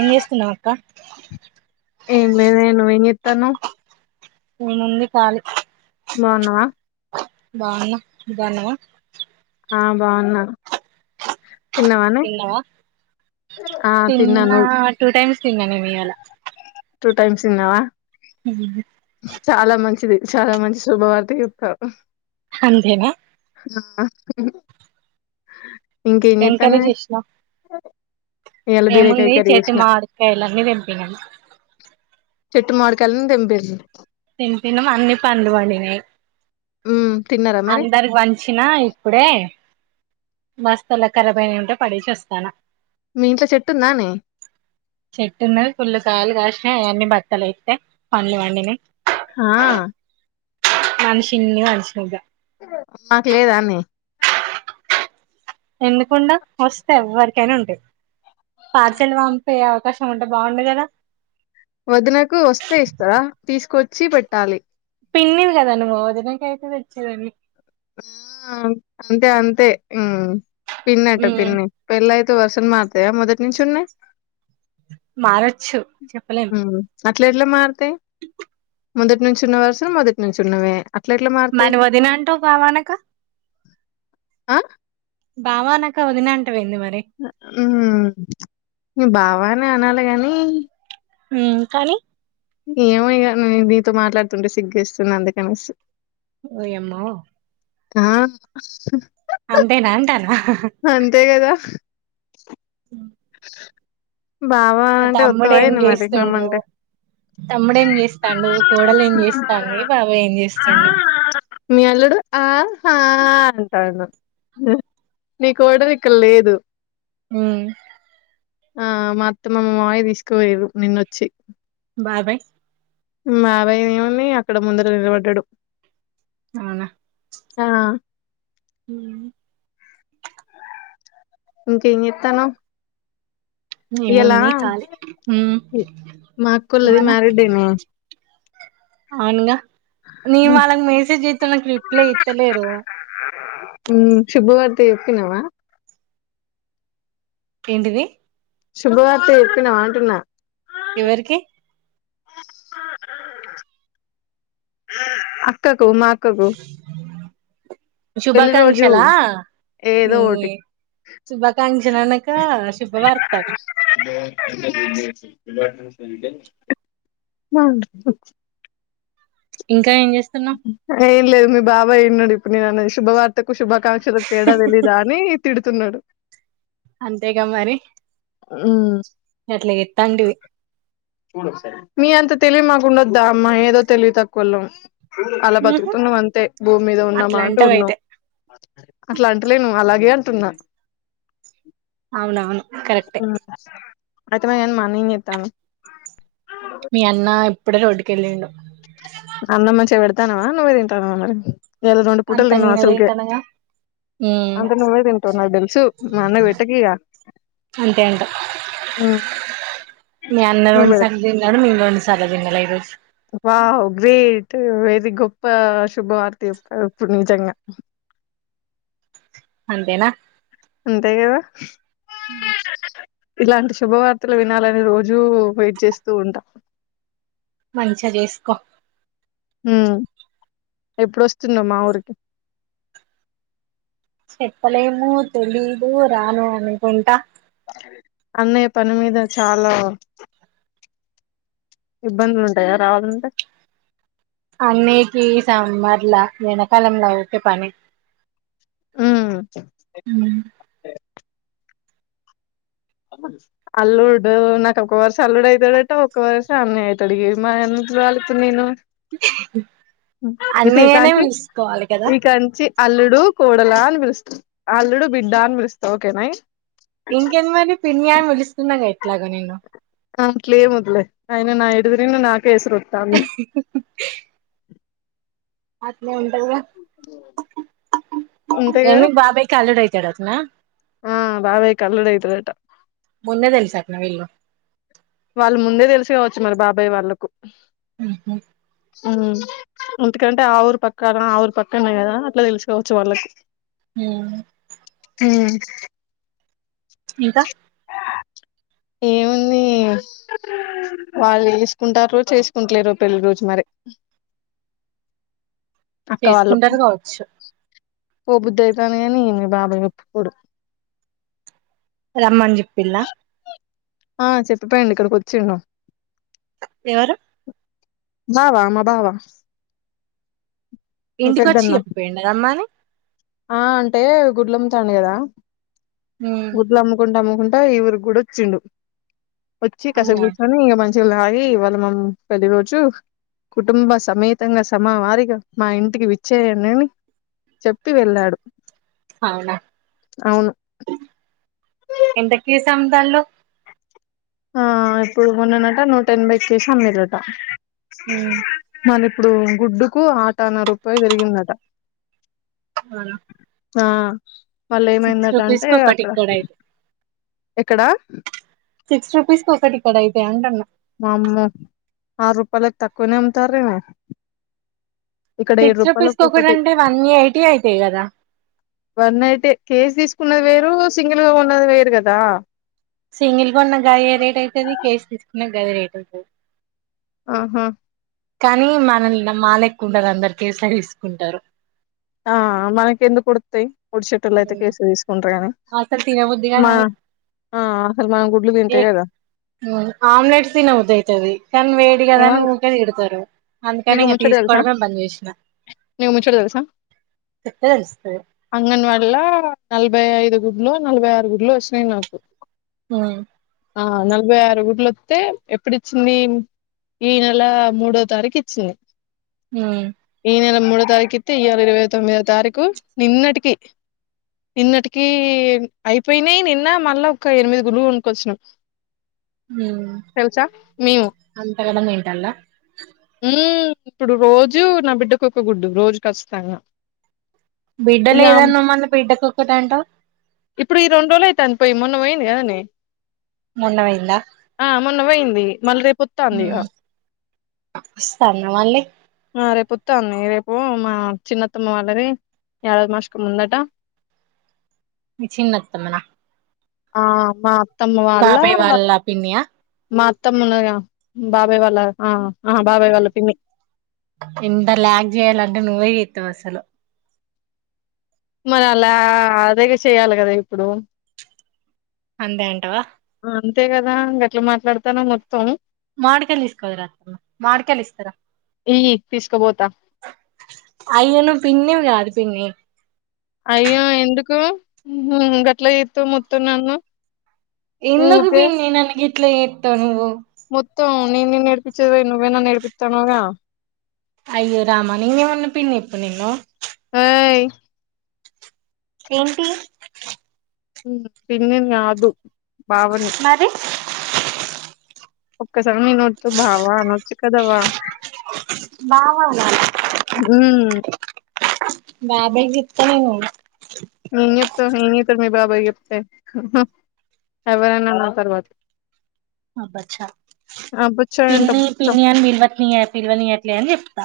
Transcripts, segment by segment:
ఏం చేస్తున్నావ్ అక్క తను నీనుంది ఖాళీ బావున్నావా బావున్నా నువ్ బావున్నావా ఆ బావున్నా తిన్నావా ఆ తిన్నాను కిందనే మియ్యాల టూ టైమ్స్ తిన్నావా చాలా మంచిది చాలా మంచి శుభవార్త చెప్పావు అంతేనా అ ఎంకరేజ్ చేసినా ఇయాల బీరకాయ ఏముంది కర్రీ చెట్టు చేసిన మాడికాయ్ లన్నీ తెంపినం చెట్టు మావిడికాయలన్ని తెంపిం తిని తిన్నం అన్ని పండు పండినాయి మ్మ్ తిన్నారా మరి అందరికి పంచినా ఇప్పుడే మస్త్ ల కరాబయి ఉంటే పడేసి వస్తాన్న మీ ఇంట్లో చెట్టు ఉందానే చెట్టున్నయ్ పుల్ కాయలు కాష్ హెయ్ అన్ని బత్తల ఏత్తే పండ్లు పండినయ్ హా మనుషిన్ని మనుషిన్నిగ మాకు లేదానే ఎందుకుండవ్ వస్తా ఎవ్వరికైనా ఉంటయ్ పార్సెల్ పంపే అవకాశం ఉంటే బావుండు కదా వదినకు వస్తే ఇస్తారా తీసుకొచ్చి పెట్టాలి పిన్నివి కద నువ్వు వదినకైతే తెచ్చేదాన్ని ఆ అంతే అంతే ఊమ్ పిన్నట ఉమ్ పిన్ని పెళ్ళై త్ వర్షన్ మారతయా మొదటి నుంచి ఉన్నాయ్ మారచ్చు చెప్పలేం అట్ల ఎట్ల మార్ తే మొదటి నుంచి ఉన్న వరుసల్ మొదటి నుంచి ఉన్నవే అట్ల ఎట్లా మారుతాయి మని వదినంటా వ్ బావన క ఆ బావానక వదినంట్ హ్మ్ హ్మ్ బావ బానే అనాలి గానీ హ్మ్ కానీ ఏమొ ఇగ నీ నీతో మాట్లాడుతుంటే సిగ్గేస్తుంది అందుకనేసి ఓ యమ్మో కామ్ అంతేనా అంటాన్న హ హ హ కదా బావా మ అంటే వత్తవా తమ్ముడేం ఏంది మరి చేస్తుండు రమ్మంటే తమ్ముడేం చేస్తాండు కోడలు ఏం చేస్తంధి బాబు ఏం చేస్తుండు. మీ అల్లుడు ఆ హా అంతావును హా నీకు కోడల్ ఇక్కడ లేదు హ్మ్ ఆ మా అత్తమ్మ మా మామయ్యా తీసుకుపోయిరు నిన్నొచ్చి బాయ్ బాయ్ మావయ్య దేముంది అక్కడ ముందట నిలబడ్డడు అవునా ఆ ఉమ్, ఇంకేం చెప్తానవ్ ని ముంది ఖాలి హ్మ్ మా అక్కోళ్ళది ఇవనా మ్యారేడ్ డేనే అవునుగ నీ వాళ్ళకి మెసేజ్ చేస్తన్న రిప్లై ఇత్తలేరు హ్మ్ శుభవార్త చెప్పినవా ఏంటిది శుభవార్త చెప్పినవా అంటున్న ఎవరికి [unintelligible] అక్కక్ ఉమాక్కకు పెళ్లి రోజు శుభాకాంక్షలా ఏదో ఈ ఒటి శుభాకాంక్షలు అనక శుభవార్త హ్మ్ ఇ ఉహుమ్ ఏంల్లేదు మీ బాబాయ్ ఇన్నడు పులిదాని శుభవార్తకు శుభాకాంక్షలకు తేడా తెలీదా అని తిడుతున్నాడు అంతేగా మరి ఎట్ల చెబి తండవి మీ అంత తెలియ మాకుండొద్దా అమ్మా ఏదో తెలివి తక్కుళ్ళం అలా ఉహు బతుకుతునామ్ అంతే భూమి మీద ఉన్నాం అట్లా ఆ అంటూ అంటావు ఉన్నావు అయితే అట్లా అంటలే నువ్వు అలాగే అ కుతున్నా అవునవును కరెక్టే ఆ అత్తమ్మ మా అన్న ఏం చేతల్లు మీ అన్న ఇప్పుడే రోడ్డుకి వెళ్ళింండు అన్నమంచ ఈత్తనవ నువ్వేదింతనవ్ మరి ఇయాల రెండు పూటలు అంతా తిన్నావు నేను అసలుకే తింటనగా అంటే నువ్వే తింటావు నాకు తెలుసు మా అన్నకు పెట్టకు ఇగ అంతే అంట మీ అన్న నువ్వు పెడ రెండుసార్లు తిన్నాడు మేము మ చాలా తినలా ఈ రోజు వావ్ గ్రేట్ వెరీ గొప్ప శుభవార్త ఇస్తారు ఇప్పుడు నిజంగా అంతేనా అంతే కద ఉమ్ ఇలాంటి శుభవార్తలు వినాలని రోజూ వెయిట్ చేస్తూ ఉంటాం మంచిగా చేసుకో హ ఎప్పుడుొస్తున్నా మా ఊరికి చెప్పలేము తెలీదు రాను అనుకుంటా అన్నయ్య పని మీద చాలా ఇబ్బందులు ఉంటాయా రావాలంటే అన్నిక సమ్మర్లా వెనకాలంలో ఒకే పని ఉ ఉమ్ అల్లుడు నాకు ఒక వరుస అల్లుడు అవుతాడుటో ఒక్క వరుస అన్న అవుతాడు మా ఎందులో వెళ్త నేను అన్నయ్యనే చీకాంచి పిలుసుకోవాలి కదా చకాంచి అల్లుడుూ కోడలా అని పిలుస్తా అల్లుడు బిడ్డ అని పిలుస్తా ఓకేనా ఇంకాఏంది మరి పన్యాన్ విలి తన్నగా ఇట్లాగా నను అయనా నా ఎటూ తిరిగిన నాక్ కేసోత మ అత్ అభి అంతేగా ఏమి బాబాయికిలడై తడతున్నా ఆ బావే కళడ తుట మున్నే తెలుసాకన వెళ్ళు వాళ్ళు ముందే తెలుసు కావచ్చు మరి బాబాయ్ వాళ్ళలకు ఉ హు ఎందుకంటే ఆ ఊరు పక్కన ఆ ఊరు పక్కనేయి కదా అట్లా తెలుసుకోవచ్చు వాళ్ళకి హు ఉమ్ ఇంకా ఏముంది వాళ్ళు వసుకుంటారు చేసుకుంటలేరు పెళ్లిి రోజు మరి చేసుకుంటారు కావచ్చు ఓ బుద్ధ అవుతానే అని మీ బాబా చెప్పుకోడు రమన్జిప్పలా ఆ చెప్పపోయిడి ఇక్కడికి వచ్చిండ ఎవరు బావ మా బావా మీ ఇంటికొచ్చి పెద్దన్న చెప్పపోయిన్నారు అమ్మాని ఆ అంటే గుడ్లమ్ తాను కదా వద్లు అమ్ముకుంట అముకుం అమ్ముకుంట అ ఇవరు గుూడచ్చిండు వచ్చి కాసేవు అవునా కుర్చీని ఎమన్ గి వాళ్ళ మం పెళ్లి రోజు కుటుంబ సమేతంగా సమావారిగా మా ఇంటికి విచ్చేయండి అని చెప్పి వెళ్ళాడు అవునా అవును ఎంతకేస్ సందలో ఆ ఇప్పుడు మొన్ననట నూట ఎనభై కేసి అమ్మిరట మన ఇప్ ఇప్పుడు గుడ్డుకు ఆటాన్న రూపాయి పెరిగిందట ఆ ఆ మళ్ళ ఏమైందటంటే కి ఒకటి అక్కడ ఇక్కడ అయితే ఎక్కడా సిక్స్ రూపీస్ క ఒకటిక్కడ అయితా అంట అన్న మామ్మ ఆరు రూపాయలకి తక్కువనే అమ్తారవ ఇక్కడ ఏడు సిక్స్ రూపాయలు రూపీస్ కి ఒకటి ఒక్కొక్కటి అంటే వన్ ఎయిటీ అయితాయి కదా వన్ నైట్ కేజీ తీసు ఉన్నది వేరు సింగిల్గా ఉన్నది వేరు గదా న గది రేట్ అయితది ఆహా కానీ మనల్న్ మాలెక్కుండందరకి స్లైస్ గుంటరు ఆ మనకేందుకుడుక్తయ్ పుడ్ సుట్టు లైటకేసి తీసుకుంటాయని అసలు తినబుద్ధిగా కాదు అసలు మనం గుడ్లు తింటే ఎక్ కదా ఉ ఆమ్లెట్స్ తినవుదైతది కన్వే దిగదని ఊకె తిడతారు అందుకని నీకో ఇంక ముచ్చట దెల్స తీసుకోవడమే బంద్ చేసిన నీకో ముచ్చట దెల్స చెప్తే తెలుస్తది అంగన్వాడలా నల్బ్ భై ఐదు గుడ్లో నలభై ఆరు గుడ్లో వష్ణయ్ నాకు ఆ ఆ నలభై ఆరు గుడ్లోతే ఎప్పుడిచ్చింది. ఈ నెల మూడో తారీకీచ్ సే హ్మ్ ఈ నెల మూడో తారీకితే ఈయల ఇరవై తొమ్మిదో తారీఖు. నిన్నటికి, నిన్నటికీ అయిపెనాయి. నిన్న మళ్ళా ఒక ఎనిమిది గుడ్లు కొన్కొకోచ్చిన. హ్మ్ మేము అంతగనం మేన్ జల్లా హు ఇప్పుడు రోజు నా బిడ్డకోక గుడ్డు రోజు కస్తంగా బిడ్డ లేదనవ్ మల్ల బిడ్డకొక్కటంటవ్ ఇప్పుడు ఈ రెండు రోలైతంది పోయ్. మొన్న పోయింది గదానే మొన్న పోయిందా పెయి మాల్ రేప్ కొత్తందిగా వస్సందా మళ్ళీ రేపొత్తాంది. రేపు మా చిన్న అత్తమ్మ వాళ్లది ఏడాది మష్కం ఉందట మీ చిన్నత్తమ్మ నా ఆ మాత్ బాబై వాళ్ళా పిన్నియా త్తం ఉన్నదిగా. బాబాయ్ వాళ్ళ, ఆ ఆ బాబాయ్ వాళ్ళు పిన్ని ఇంత ల్యాగ్ జేయాలంటే నువ్వే ఎత్తవు అసలు మళ్ళా అదేగ చెయాల గదా ఇప్పుడు అంతే అంటావా ఆ అంతే గదా ఇంగ్ అట్లా మాట్లాడతానం మొత్ తనీ మాడికాయ్ల్ తీస్కోదురా మాడికయలిస్తారా. ఇయ్యి తీసుకపోతా. అయ్యో నువ్వు పిన్నివి గదు పిన్ని అయ్యో ఎందుకు గట్ల ఎతవ్ మొత్తం నన్ను ఎందుకు ఊకే పిన్ని ననకి ఇట్లా ఎత్త నువ్వు మొత్తం నేను నిన్ను ఏడిపిచేది పోయి నువ్వే నన్ను ఏడిపిస్తన్నావుగా అయ్యో రామాని ఇ వన్న పిన్న ఇప్పు నిన్నో ఓయ్ ఏంటి ఉమ్ పిన్నిని కాదు బావని మరి ఒక్కస్ తోమీది నోట్లు బావ అనొచ చిక్కదవా బావాగా ఉమ్ బాబయికి చెప్తదడేమో నేను చెప్తా ఏేం చెప్తారు మీ బాబాయ చెప్తేా హు హు ఎవరైనా నా తర్వాత అబ్బచ్చా ఆ బుచ్చ అంట పిన్ని బుచ్చ పిన్ని అని పిల్వని పిల్వని అట్లే అని చెప్తా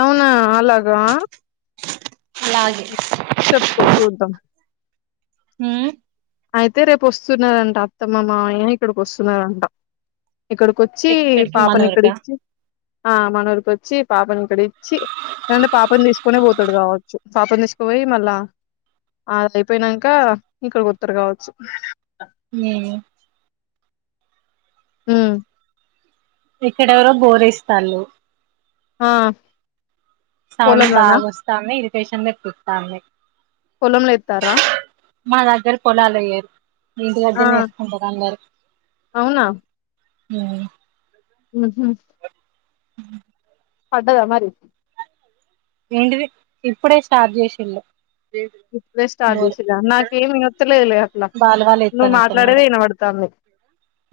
అవునా అలాగా అలాగే చెప్పుకో చూద్దాం హ్మ్మ్ అయితే రేపు వస్తున్నారంట అత్తమ్మ మా అయ ఇక్కడికి వస్తున్నారంట ఇక్కడికొచ్చి ఎక్కడికి పాపని ఇక్కడి మనూరుకా ఇచ్చి ఆ మనఊరికిొచ్చి పాపని ఇక్కడ ఇచ్చి ఎంటే పాపని తీసుకుొనే పోతాడు కావచ్చు పాపని తీసుకుపోయి మళ్ళా అది అయిపోనాక ఇక్కడకి అత్త కావచ్చు మే ఊ ఇక్కడెవరో గోరేస్తారుళు ఆ పోలంలనా స్టేషన్ కతాంది పొలంలు ఎతారా మా దగ్గర పొలాల లేయర్ ఇంటి ఆ వద్దే నేసుకుంటారు అందరూ ఉమ్ ఉహుమ్ అ పడ్డదా మరి వంటి ఇప్పుడే చార్జ్ చేసిడు ఇప్పుడే స్టార్ట్ చేసేదా నాకేమి విత్తలేదు అట్లా బాలు వాళ్ళు నువ్వు ఎత్తనట్టున్నారు మాట్లాడేది వినబడతా అంది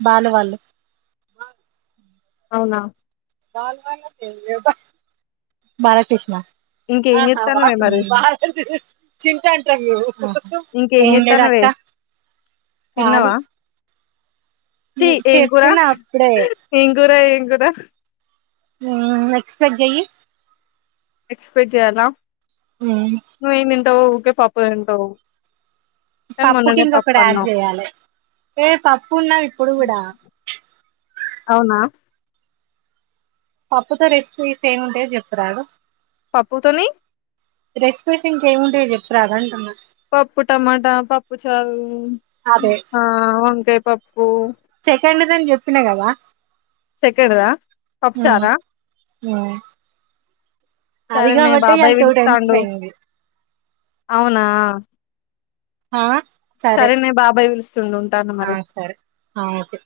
బాలు వాళ్ళు అవునా బాలకృష్ణ ఇంకేం చేత్తన్నవే మరి ఇంకేం ఏం లేద చేత్తన్నవే అక్క ాలీ చి ఏం కూర ఏం కూర ఏం ఇ కదా ఎక్స్పెక్ జయ ఎక్స్పెక్ట్ చేయ్యాలాన ఆ ఉంట ఓకే పాప ఉంటో పప్పుకి ఇంకొక యాడ్ చేయాలి ఏ పప్పు ఉన్నావు ఇప్పుడు కూడా అవునా పప్పుతో రిస్క్ ఇస్ ఏమింటేయో చెప్రాదు పప్పు తోని రెసిపీస్ ఇంకేముంటాయో చెప్పరాదంటున్న. పప్పు టమాటా పప్పు చాాలు వంకాయ పప్ ఓ సకండ్దని చెప్పిన కదా సెక్కర్ద పప్పుచార ఊ అది సరేనే కాబట్టి ఇళ బాబాయ్ టూ టైమ్స్ పిలుస్తాండు పోయింది అవునా ఆా సరేనే బాబాయ్ పిలుస్తుండి ఉంటాను ఆ మరి సరే ఆ ఓకే